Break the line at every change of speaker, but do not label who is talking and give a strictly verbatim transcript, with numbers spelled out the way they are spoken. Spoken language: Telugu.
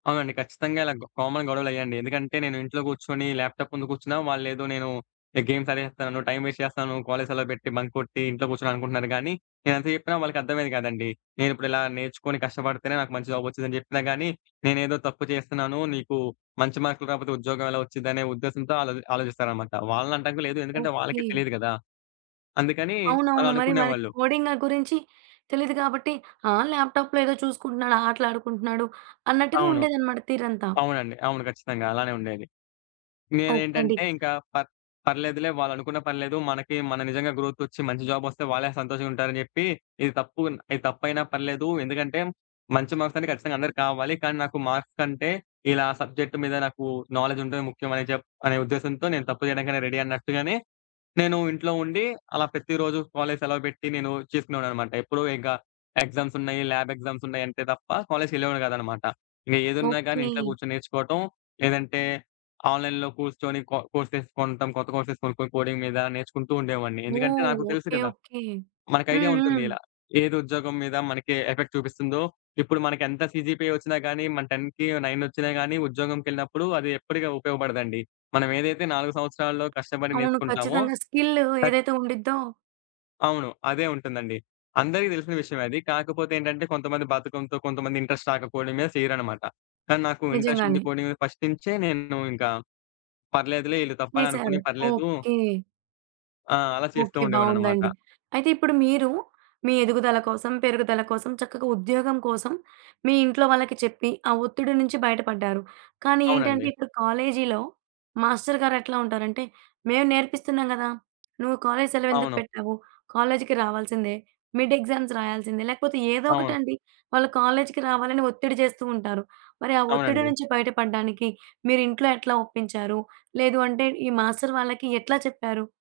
అవునండి. ఖచ్చితంగా ఇలా గొ కామన్ గొడవలయ్యాయండి. ఎందుకంటే, నేను ఇంట్లో గూర్చొనీ, ల్యాప్‌టాప్ ముందు గూర్చున్నా, వాళ్ళేదో నేను, ఎ గేమ్స్ ఆడేస్తాను, టైమ్ వేస్ట్ చేస్తాను, కాలేజీ సెలవు బెట్టి, బంక్ కొట్టీ, ఇంట్లో గూర్చున్నా అనుకుంటున్నారు గానీ, నేనేంత చెప్పినా వాళ్ళకర్థమయ్యేది గాదండీ! నేనిప్పుడిలా నేర్చుకొని, కష్టపడితేనే, నాకు మంచి జాబొచ్చుదని చెప్పినా గానీ, నేనేదో తప్పు చేస్తున్నానూ, నీకూ మంచి మార్కులు రాపోతే, ఉద్యోగం ఎలా ఒచ్చిదనే ఉద్దేశంతో, ఆళ్ళది ఆలోచిస్తారనమాట. వాళ్ళనంటానికి గూడా లేదు, ఎందుకంటే, వాళ్ళకే
ఓకే.
తెలీదు గదా! అందుకనీ, అలా
అవునవును. మరి మరి
అనుకునేవాళ్ళు.
కోడింగా గురించి, తెలీదు గాబట్టి ఆ! ల్యాప్‌టాప్‌లో ఏదో చూసుకుంటున్నాడు, ఆటలాడుకుంటున్నాడు, అన్నట్టుగా
అవును.
ఉండేదనమాట తీరంతా.
అవునండి. అవును ఖచ్చితంగా! అలానే ఉండేది.
ఓకే అండి.
నేనేంటంటే,
గ
ఇంకా పర్ పర్లేదులే, వాళ్ళనుకున్న పర్లేదు, మనకీ మనం నిజంగా గ్రోతొచ్చి, మంచి జాబొస్తే, వాళ్ళే సంతోషంగా ఉంటారని జెప్పీ, ఇది తప్పుగున్న ఇది తప్పయినా పర్లేదూ, ఎందుకంటే, మంచి మార్క్స్ అన్నీ ఖచ్చితంగా అందరికి కావాలి, కానీ నాకు మార్క్స్ కంటే, ఇలా సబ్జెక్ట్ మీద నాకూ నాలెడ్జుంటమే ముఖ్యమని జెప్ అనే ఉద్దేశంతో, నేను తప్పు జేయడానికైనా రెడీ అన్నట్టుగానే, నేనూ ఇంట్లో ఉండీ, అలా ప్రతిరోజు కాలేజీ సెలవు బెట్టి, నేను చేసుకునేవాడిననమాట. ఎప్పుడూ ఇంక ఎగ్జామ్సున్నయి, ల్యాబ్ ఎగ్జామ్సున్నాయంటే తప్ప, కాలేజీకెళ్ళేవాడిని గాదనమాట. ఏదున్నా గానీ ఇంట్లో
ఓకే.
గూర్చొని నేర్చుకోటం, లేదంటే, ఆన్‌లైన్‌లో కూర్చొని కో కోర్సెస్ కొంటం, కొత్త కోర్సెస్ కొనుక్కొని కోడింగ్ మీద, నేర్చుకుంటూ ఉండేవాడిని. ఎందుకంటే,
ఓహ్!
నాకు తెలుసు
ఓకే.
గదా!
ఓకే.
మనకైడియా
హ్మ్.
ఉంటుంది
హ్మ్.
ఇలా. ఏది, ఉద్యోగం మీద మనకీ ఎఫెక్ట్ చూపిస్తుందో, ఇప్పుడు మనకెంత సీజీపీ ఒచ్చినా గానీ, మన టెన్‌కి నైనొచ్చినా గానీ, ఉద్యోగం‌కెళ్ళినప్పుడు అది ఎప్పటిక ఉపయోగపడదండి. మనం ఏదైతే నాలుగు సంవత్సరాలలో కష్టపడి
అవును.
నేర్చుకుంటామో
ఖచ్చితంగా స్కిల్లు
టక్
ఏదైతే ఉండిద్దో
అవును. అదే ఉంటుందండి. అందరికి తెలిసిన విషయమే అది, కాకపోతే ఏంటంటే, కొంతమంది బద్దకంతో, కొంతమంది ఇంట్రస్ట్ రాకపోయడం మీద చేయరనమాట. కానీ నాకూ ఇంట్రస్టుండి
నిజంగానే.
పోనీ, ఫస్ట్ నుంచే నేను ఇంకా పర్లేదులే, ఈళ్ళు తప్పని
వేసారు.
అనుకోనీ పర్లేదూ
ఓకే.
ఆ! అలా చేస్తూ
ఓకే. బావుందండి.
ఉండేవాడిననమాట.
అయితే ఇప్పుడు మీరూ, మీ ఎదుగుదల కోసం, పెరుగుదల కోసం, చక్కగా ఉద్యోగం కోసం, మీ ఇంట్లో వాళ్ళకి చెప్పి, ఆ ఒత్తిడి నుంచి బయటపడ్డారు. కానీ ఏంటంటే,
అవునండి.
ఇప్పుడు కాలేజీలో, మాస్టరు గారెట్లా ఉంటారంటే, మేం నేర్పిస్తున్నాం గదా! నువ్వు కాలేజీ సెలవెందుకు
అవును.
పెట్టావు, కాలేజీకి రావాల్సిందే, మిడ్ ఎగ్జామ్స్ రాయాల్సిందే, లేకపోతే ఏదో
అవును.
ఒకటండి, వాళ్ళు కాలేజీకి రావాలని ఒత్తిడి జేస్తూ ఉంటారు, మరి ఆ ఒత్తిడి
అవునండి.
నుంచి బయటపడ్డానికి, మీరింట్లో ఎట్లా ఒప్పించారు? లేదు అంటే, ఈ మాస్టరు వాళ్ళకి ఎట్లా చెప్పారు?